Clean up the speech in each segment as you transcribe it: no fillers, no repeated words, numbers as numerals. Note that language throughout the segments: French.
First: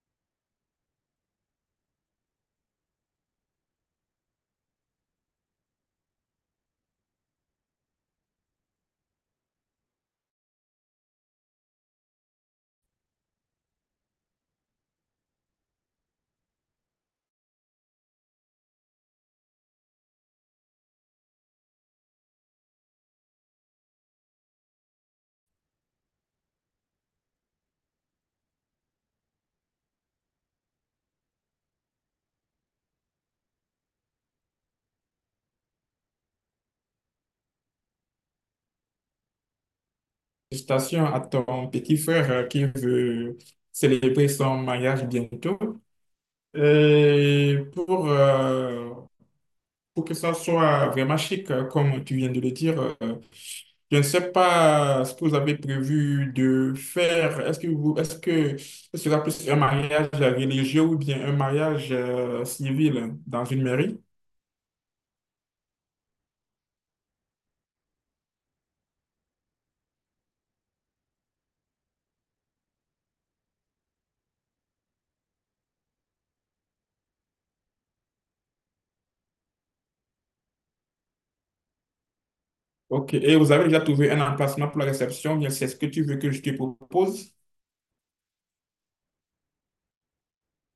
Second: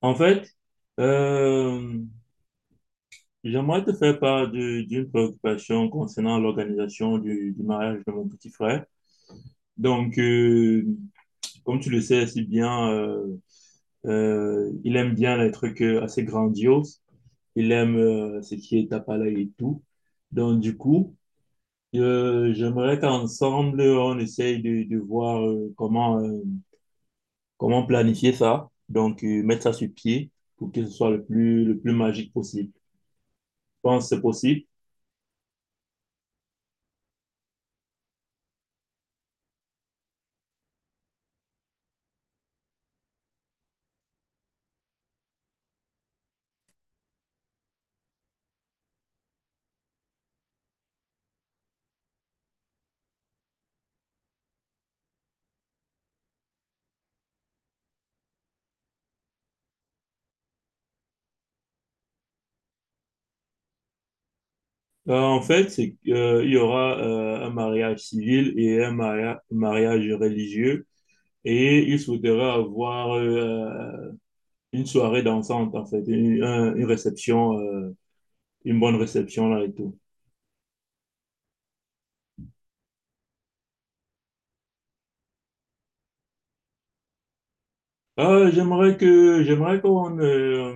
En fait, euh, J'aimerais te faire part d'une préoccupation concernant l'organisation du mariage de mon petit frère. Donc, euh, Comme tu le sais si bien, il aime bien les trucs assez grandioses. Il aime ce qui est palais et tout. Donc, du coup, J'aimerais qu'ensemble, on essaye de voir comment, comment planifier ça. Mettre ça sur pied pour que ce soit le plus magique possible. Je pense que c'est possible. Félicitations à ton petit frère qui veut célébrer son mariage bientôt. Et pour que ça soit vraiment chic, comme tu viens de le dire. Je ne sais pas ce que vous avez prévu de faire. Est-ce que ce sera plus un mariage religieux ou bien un mariage civil dans une mairie? En fait, c'est que, il y aura un mariage civil et un mariage religieux. Et il souhaiterait avoir une soirée dansante, en fait, une réception, une bonne réception là et tout. Ok. Et vous avez déjà trouvé un emplacement pour la réception, bien c'est ce que tu veux que je te propose? J'aimerais qu'on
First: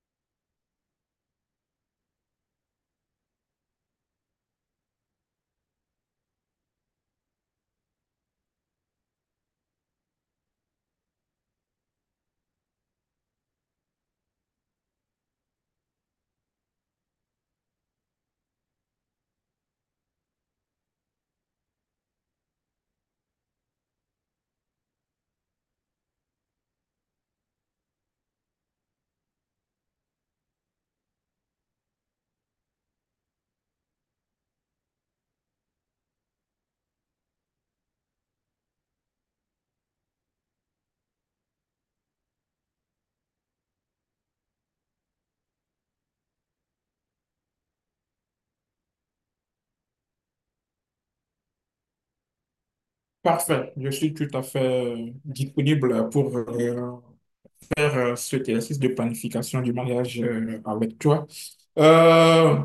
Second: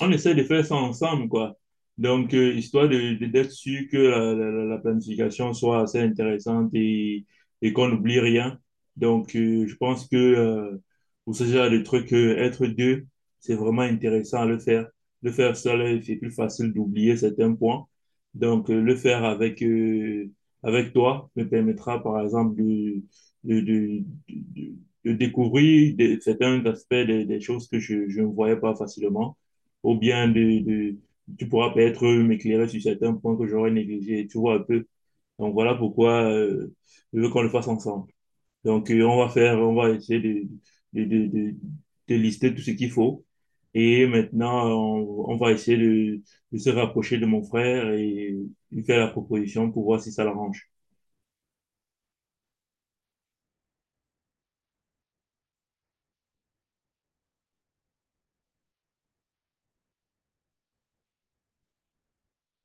on essaie de faire ça ensemble, quoi. Histoire de, d'être sûr que la planification soit assez intéressante et qu'on n'oublie rien. Je pense que pour ce genre de truc, être deux, c'est vraiment intéressant à le faire. Le faire seul, c'est plus facile d'oublier certains points. Le faire avec, avec toi me permettra, par exemple, de, de, de découvrir certains aspects des choses que je ne voyais pas facilement, ou bien tu pourras peut-être m'éclairer sur certains points que j'aurais négligés, tu vois un peu. Donc voilà pourquoi je veux qu'on le fasse ensemble. On va essayer de, de, de, de lister tout ce qu'il faut. Et maintenant, on va essayer de se rapprocher de mon frère et lui faire la proposition pour voir si ça l'arrange. Parfait, je suis tout à fait disponible pour faire cet exercice de planification du mariage avec toi. Euh,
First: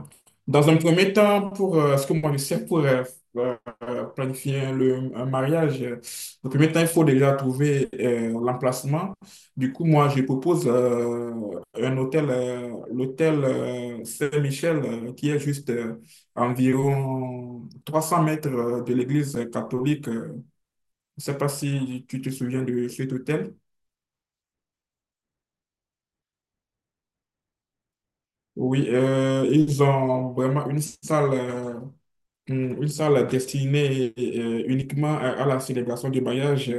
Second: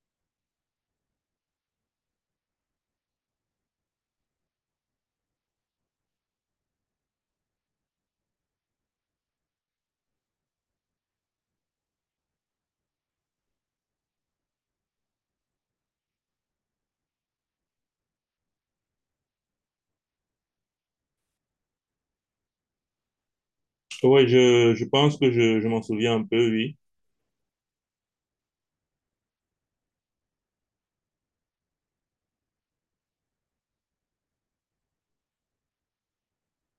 dans un premier temps, pour ce que moi je sais pour euh, planifier un mariage, le premier temps, il faut déjà trouver l'emplacement. Du coup, moi, je propose un hôtel, l'hôtel Saint-Michel, qui est juste à environ 300 mètres de l'église catholique. Je ne sais pas si tu te souviens de cet hôtel. Oui, je pense que je m'en souviens un peu, oui. Oui, ils ont vraiment une salle, une salle destinée uniquement à la célébration du mariage.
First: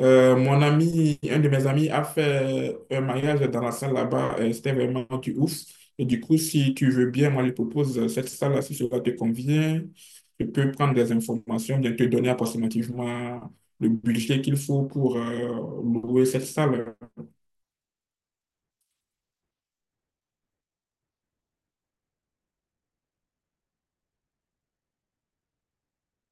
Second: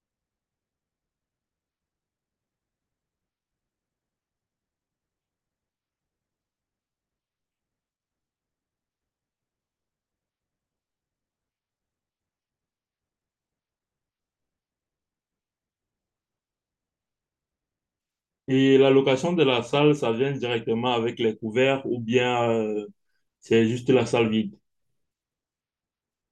Mon ami, un de mes amis a fait un mariage dans la salle là-bas. C'était vraiment du ouf. Et du coup, si tu veux bien, moi, je propose cette salle-là, si cela te convient. Je peux prendre des informations, bien te donner approximativement le budget qu'il faut pour louer cette salle. Et la location de la salle, ça vient directement avec les couverts ou bien c'est juste la salle vide.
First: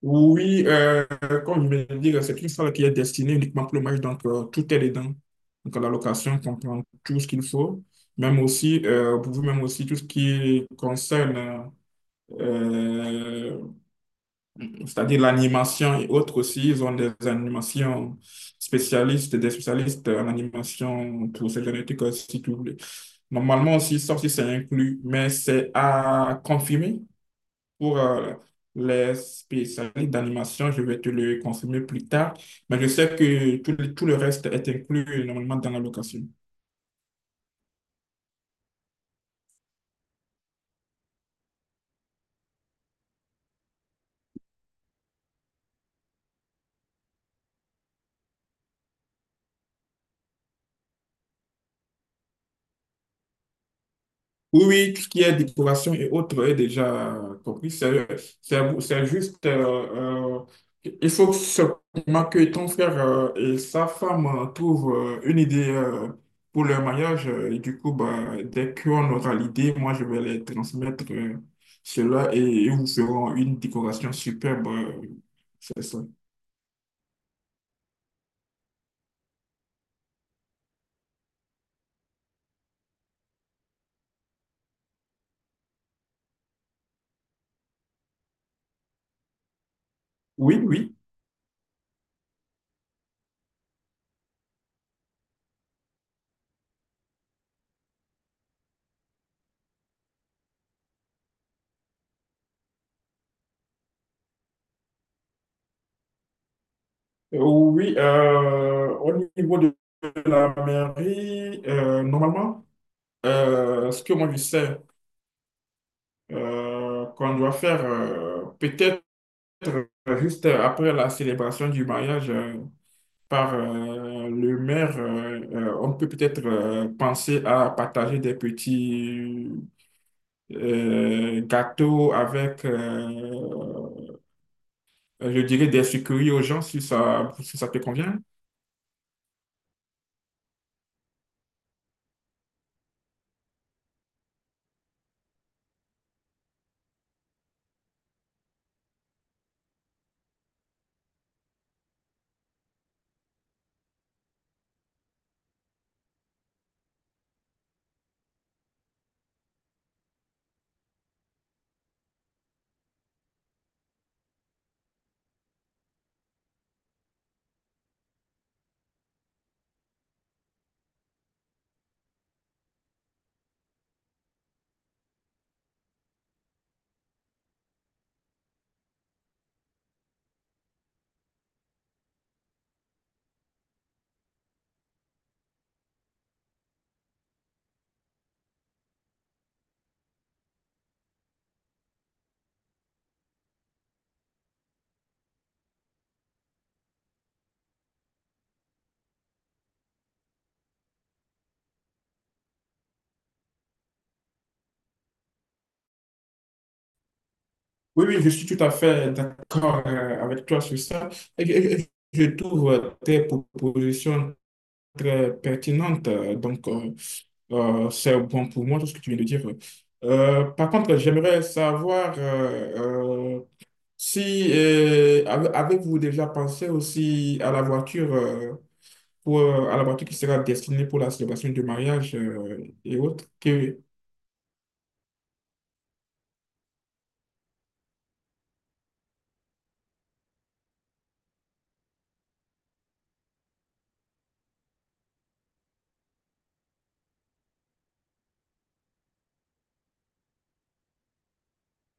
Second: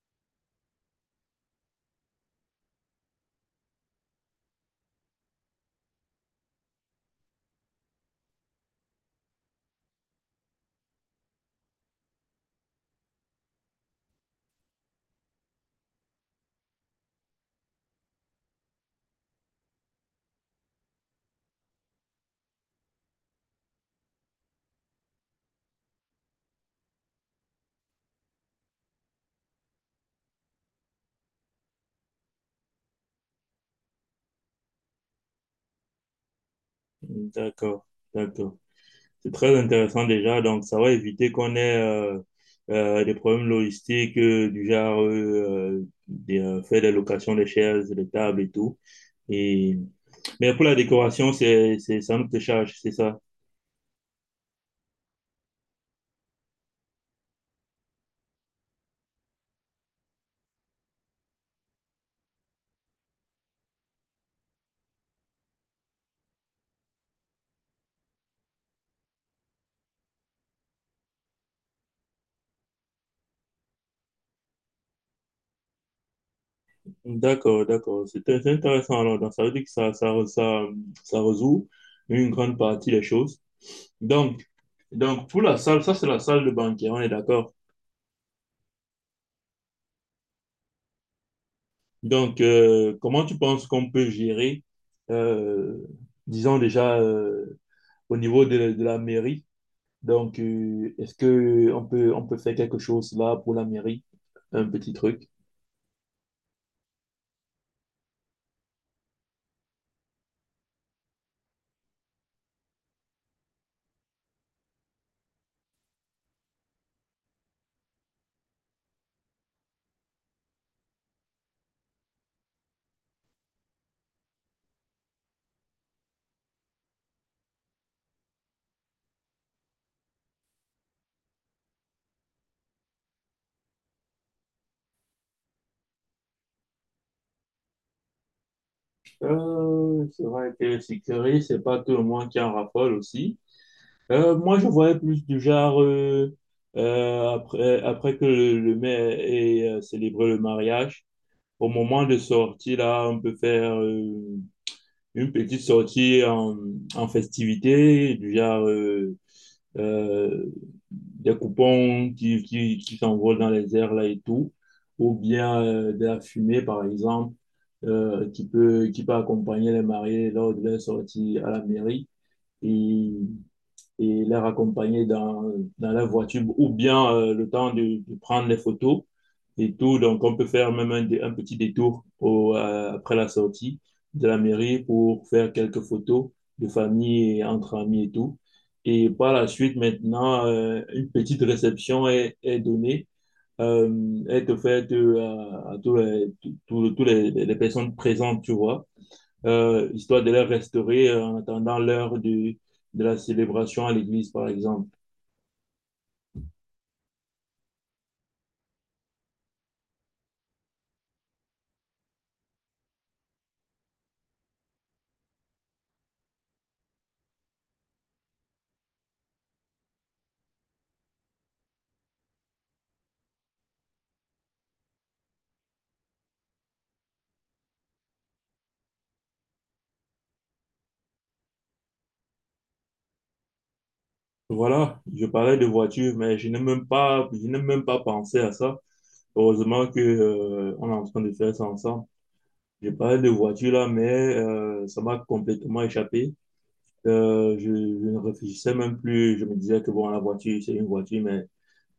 Oui, comme je viens de dire, c'est une salle qui est destinée uniquement pour le match, donc tout est dedans. Donc la location comprend tout ce qu'il faut, même aussi, pour vous, même aussi tout ce qui concerne, euh, c'est-à-dire l'animation et autres aussi. Ils ont des animations spécialistes, des spécialistes en animation pour ces génétiques, si tu voulez. Normalement aussi, ça aussi c'est inclus, mais c'est à confirmer pour les spécialistes d'animation, je vais te le confirmer plus tard, mais je sais que tout le reste est inclus normalement dans la location. D'accord, d'accord. C'est très intéressant déjà. Donc, ça va éviter qu'on ait des problèmes logistiques du genre faire des locations des chaises, des tables et tout. Et... Mais pour la décoration, ça nous te charge, c'est ça. Oui, oui, tout ce qui est décoration et autres est déjà compris. C'est juste, il faut seulement que ton frère et sa femme trouvent une idée pour leur mariage. Et du coup, bah, dès qu'on aura l'idée, moi, je vais les transmettre cela et ils vous feront une décoration superbe. C'est ça. D'accord, d'accord. C'est intéressant. Alors, donc, ça veut dire que ça résout une grande partie des choses. Donc, Donc, pour la salle, ça, c'est la salle de banquet, on est d'accord. Oui, oui. Comment tu penses qu'on peut gérer, euh, disons déjà, au niveau de la mairie? Est-ce que on peut faire quelque chose là pour la mairie? Un petit truc. Oui, au niveau de la mairie, normalement, ce que moi je sais, qu'on doit faire peut-être juste après la célébration du mariage par le maire. On peut peut-être penser à partager des petits gâteaux avec je dirais des sucreries aux gens si ça, si ça te convient. C'est vrai que sécurité, c'est pas tout le monde qui en raffole aussi. Moi, je voyais plus du genre, après que le maire ait célébré le mariage, au moment de sortie là, on peut faire une petite sortie en, en festivité, du genre euh, des coupons qui s'envolent dans les airs là et tout, ou bien de la fumée, par exemple, qui peut accompagner les mariés lors de leur sortie à la mairie. Et et les raccompagner dans, dans la voiture ou bien le temps de prendre les photos et tout. Donc, on peut faire même un petit détour au, après la sortie de la mairie pour faire quelques photos de famille et entre amis et tout. Et par la suite, maintenant, une petite réception est donnée, est offerte à tous tous les personnes présentes, tu vois histoire de les restaurer en attendant l'heure de la célébration à l'église, par exemple. Oui, oui, je suis tout à fait d'accord avec toi sur ça. Et je trouve tes propositions très pertinentes. Donc, c'est bon pour moi, tout ce que tu viens de dire. Par contre, j'aimerais savoir euh, Si avez-vous déjà pensé aussi à la voiture, à la voiture qui sera destinée pour la célébration du mariage, et autres? Voilà, je parlais de voiture, mais je n'ai même pas pensé à ça. Heureusement que, on est en train de faire ça ensemble. Je parlais de voiture là, mais ça m'a complètement échappé. Je ne réfléchissais même plus. Je me disais que bon, la voiture, c'est une voiture, mais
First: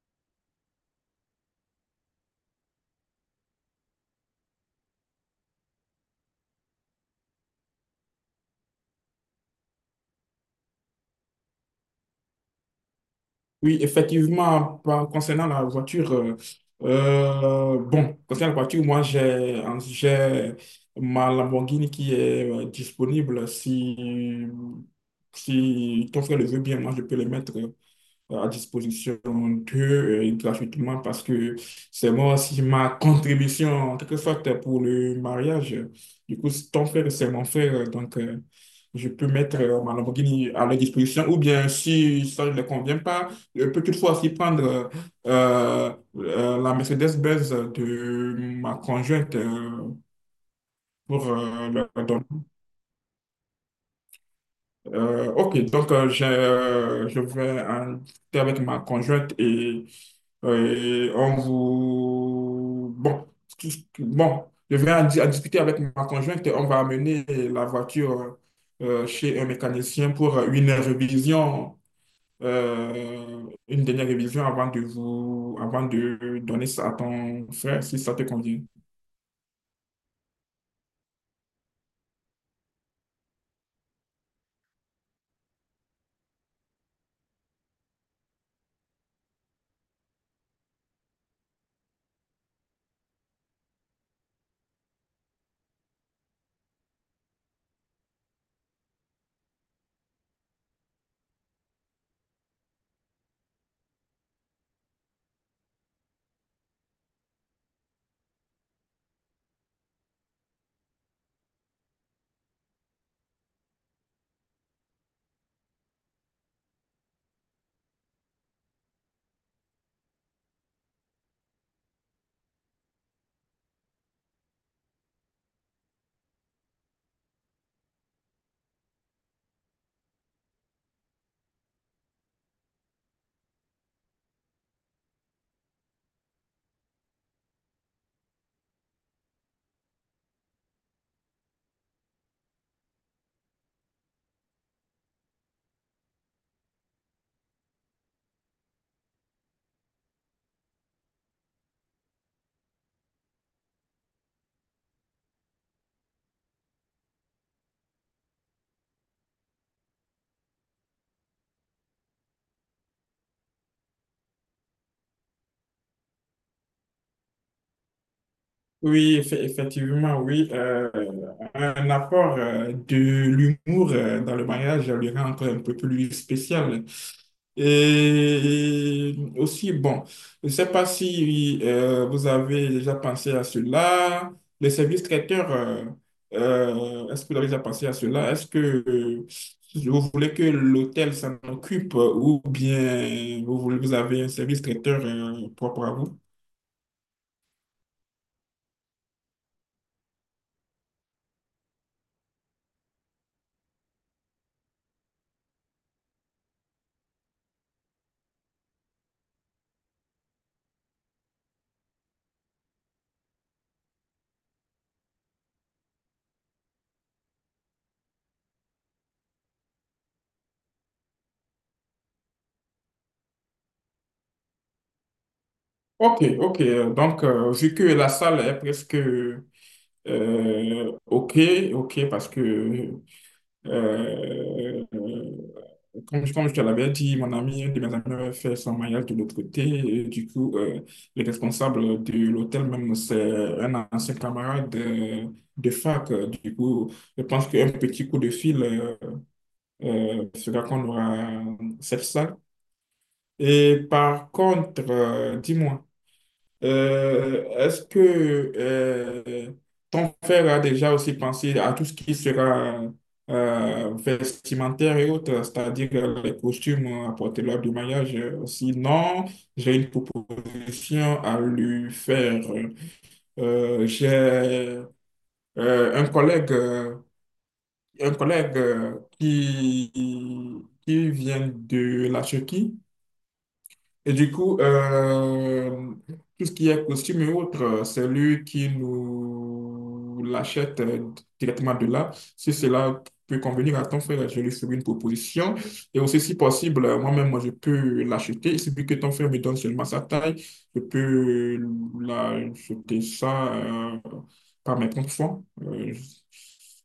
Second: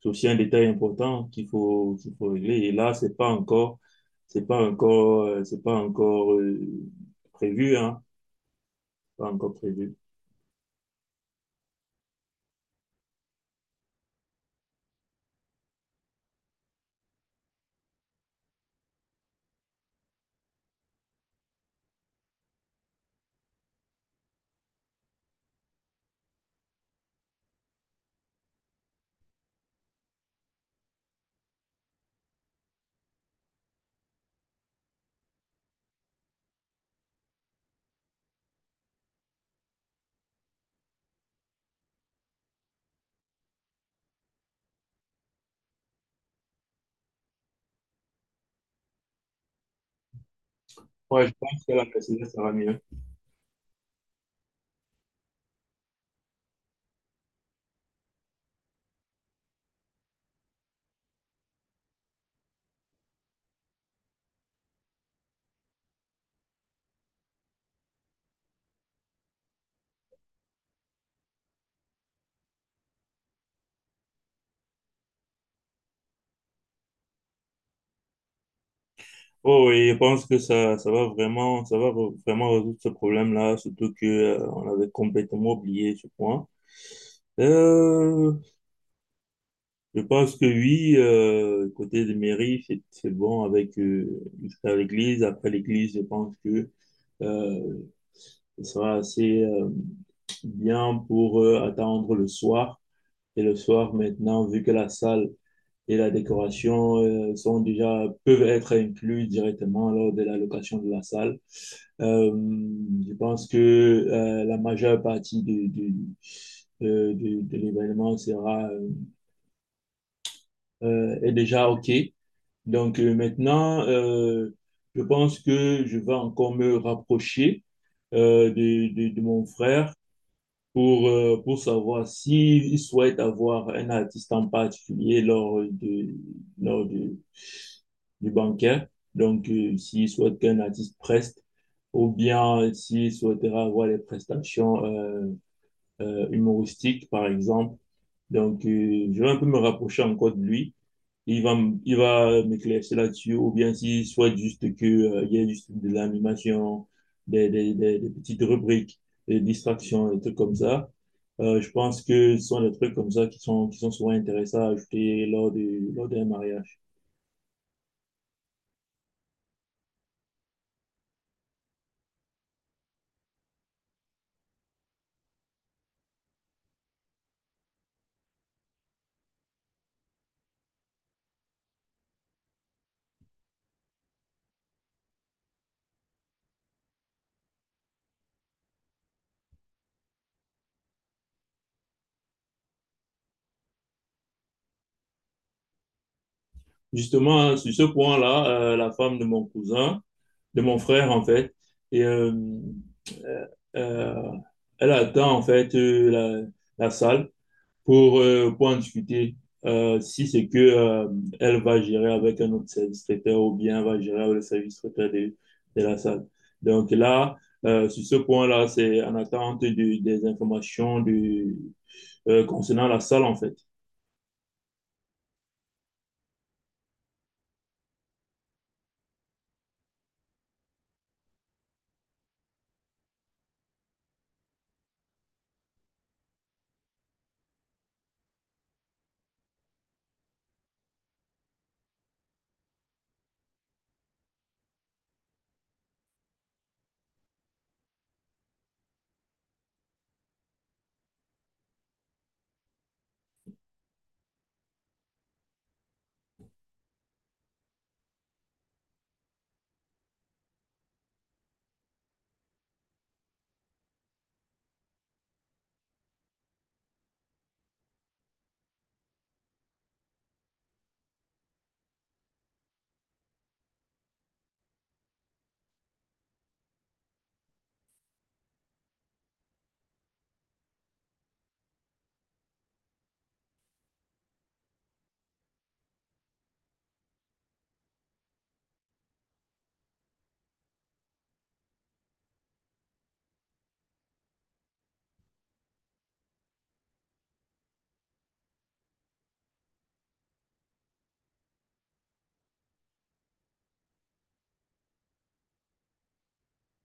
c'est aussi un détail important qu'il faut régler. Et là, c'est pas encore prévu, hein. Pas encore prévu. Oui, effectivement, concernant la voiture, concernant la voiture, moi, j'ai ma Lamborghini qui est disponible. Si ton frère le veut bien, moi, je peux le mettre à disposition d'eux gratuitement parce que c'est moi aussi ma contribution en quelque sorte pour le mariage. Du coup, c'est ton frère, c'est mon frère, donc je peux mettre ma Lamborghini à leur disposition ou bien si ça ne leur convient pas, je peux toutefois aussi prendre euh, la Mercedes-Benz de ma conjointe pour Ouais, je pense que la leur Mercedes, donner. ça va mieux. Ok, donc je vais en discuter avec ma conjointe, et on vous... Bon, je vais en discuter avec ma conjointe et on va amener la voiture chez un mécanicien pour une révision, une dernière révision avant de donner ça à ton frère si ça te convient. Oh, et je pense que ça va vraiment résoudre ce problème-là, surtout que, on avait complètement oublié ce point. Euh, Je pense que oui, côté des mairies, c'est bon avec, jusqu'à l'église. Après l'église, je pense que euh, ce sera assez bien pour attendre le soir. Et le soir, maintenant, vu que la salle et la décoration sont déjà, peuvent être inclus directement lors de la location de la salle, euh, je pense que la majeure partie de l'événement sera est déjà OK. Donc euh, maintenant, euh, je pense que je vais encore me rapprocher de mon frère pour savoir s'il souhaite avoir un artiste en particulier lors de, du banquet. S'il souhaite qu'un artiste preste ou bien s'il souhaitera avoir des prestations humoristiques, par exemple. Je vais un peu me rapprocher encore de lui. Il va, il va m'éclaircir là-dessus, ou bien s'il souhaite juste que, il y ait juste de l'animation, des petites rubriques, des distractions, des trucs comme ça. Je pense que ce sont des trucs comme ça qui sont souvent intéressants à ajouter lors d'un mariage. Oui, effectivement, oui. Un apport de l'humour dans le mariage le rend encore un peu plus spécial. Et aussi, bon, je ne sais pas si vous avez déjà pensé à cela. Les services traiteurs, est-ce que vous avez déjà pensé à cela? Est-ce que vous voulez que l'hôtel s'en occupe ou bien vous avez un service traiteur propre à vous? Justement, sur ce point-là, la femme de mon cousin, de mon frère, en fait, et, euh, euh, euh, elle attend, en fait, la salle pour en discuter. Si c'est que elle va gérer avec un autre service traiteur ou bien elle va gérer avec le service traiteur de la salle. Donc là, sur ce point-là, c'est en attente des informations de, concernant la salle en fait. Ok, ok. Donc, vu que la salle est presque... Ok, ok, parce que, euh, comme je te l'avais dit, mon ami, un de mes amis avait fait son mariage de l'autre côté. Et du coup, le responsable de l'hôtel, même, c'est un ancien camarade de fac. Du coup, je pense qu'un petit coup de fil fera qu'on aura cette salle. Et par contre, dis-moi. Est-ce que euh, ton frère a déjà aussi pensé à tout ce qui sera vestimentaire et autres, c'est-à-dire les costumes à porter lors du mariage? Sinon, j'ai une proposition à lui faire. J'ai un collègue, euh, un collègue qui vient de la Turquie. Et du coup, tout ce qui est costume et autres, c'est lui qui nous l'achète directement de là. Si cela peut convenir à ton frère, je lui ferai une proposition. Et aussi, si possible, moi-même, moi, je peux l'acheter. Il suffit que ton frère me donne seulement sa taille. Je peux l'acheter ça. Par mes propres fois. Euh,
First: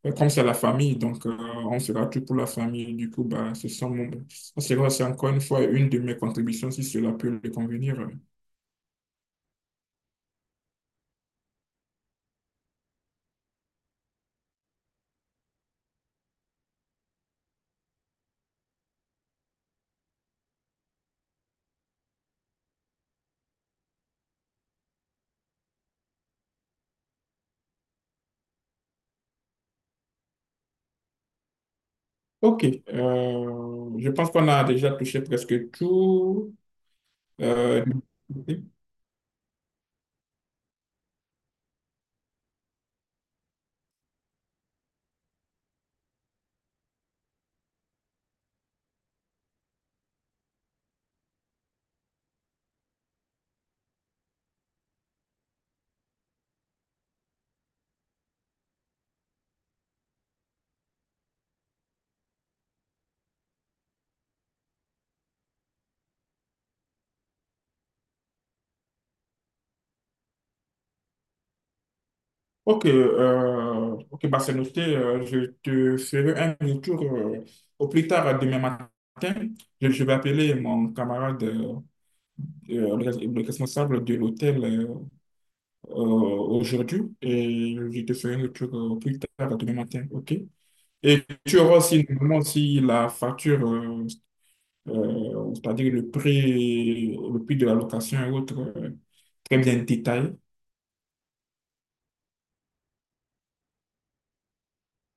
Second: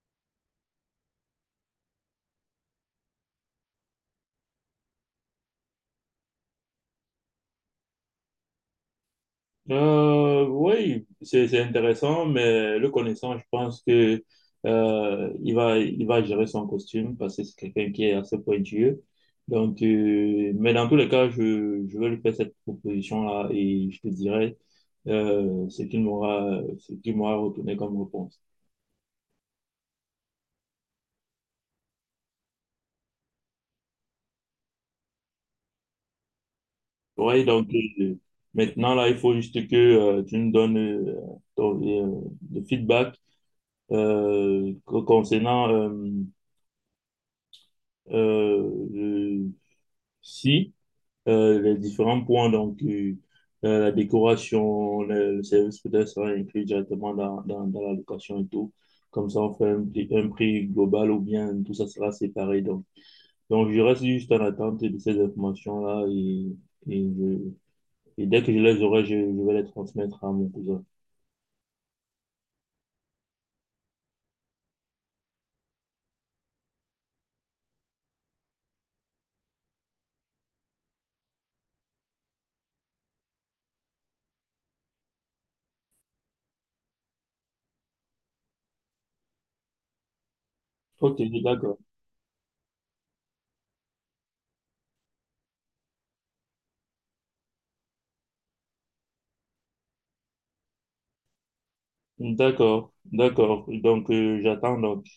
je- Comme c'est la famille, donc on fera tout pour la famille. Du coup, bah, ce sont mon- ça sera, c'est encore une fois une de mes contributions si cela peut lui convenir. Oui, c'est intéressant, mais le connaissant, je pense que il va gérer son costume parce que c'est quelqu'un qui est assez pointueux. Mais dans tous les cas, je vais lui faire cette proposition-là et je te dirai ce qu'il m'aura retourné comme réponse. Ok, je pense qu'on a déjà touché presque tout. Oui, donc Euh, euh, maintenant là, il faut juste que tu nous donnes ton- euh, le feedback concernant euh, Si, les différents points, la décoration, le service peut-être sera inclus directement dans la location et tout. Comme ça, on fait un prix global ou bien tout ça sera séparé. Donc, je reste juste en attente de ces informations-là et, et, je- et dès que je les aurai, je vais les transmettre à mon cousin. ok, bah c'est noté. Je te ferai un retour au plus tard demain matin. Je vais appeler mon camarade, le responsable de l'hôtel. Aujourd'hui et je te ferai le truc plus tard demain matin, ok? Et Ok, tu auras d'accord. aussi normalement aussi la facture, c'est-à-dire le prix de la location et autres, très bien détaillé. D'accord, d'accord. Donc, j'attends donc.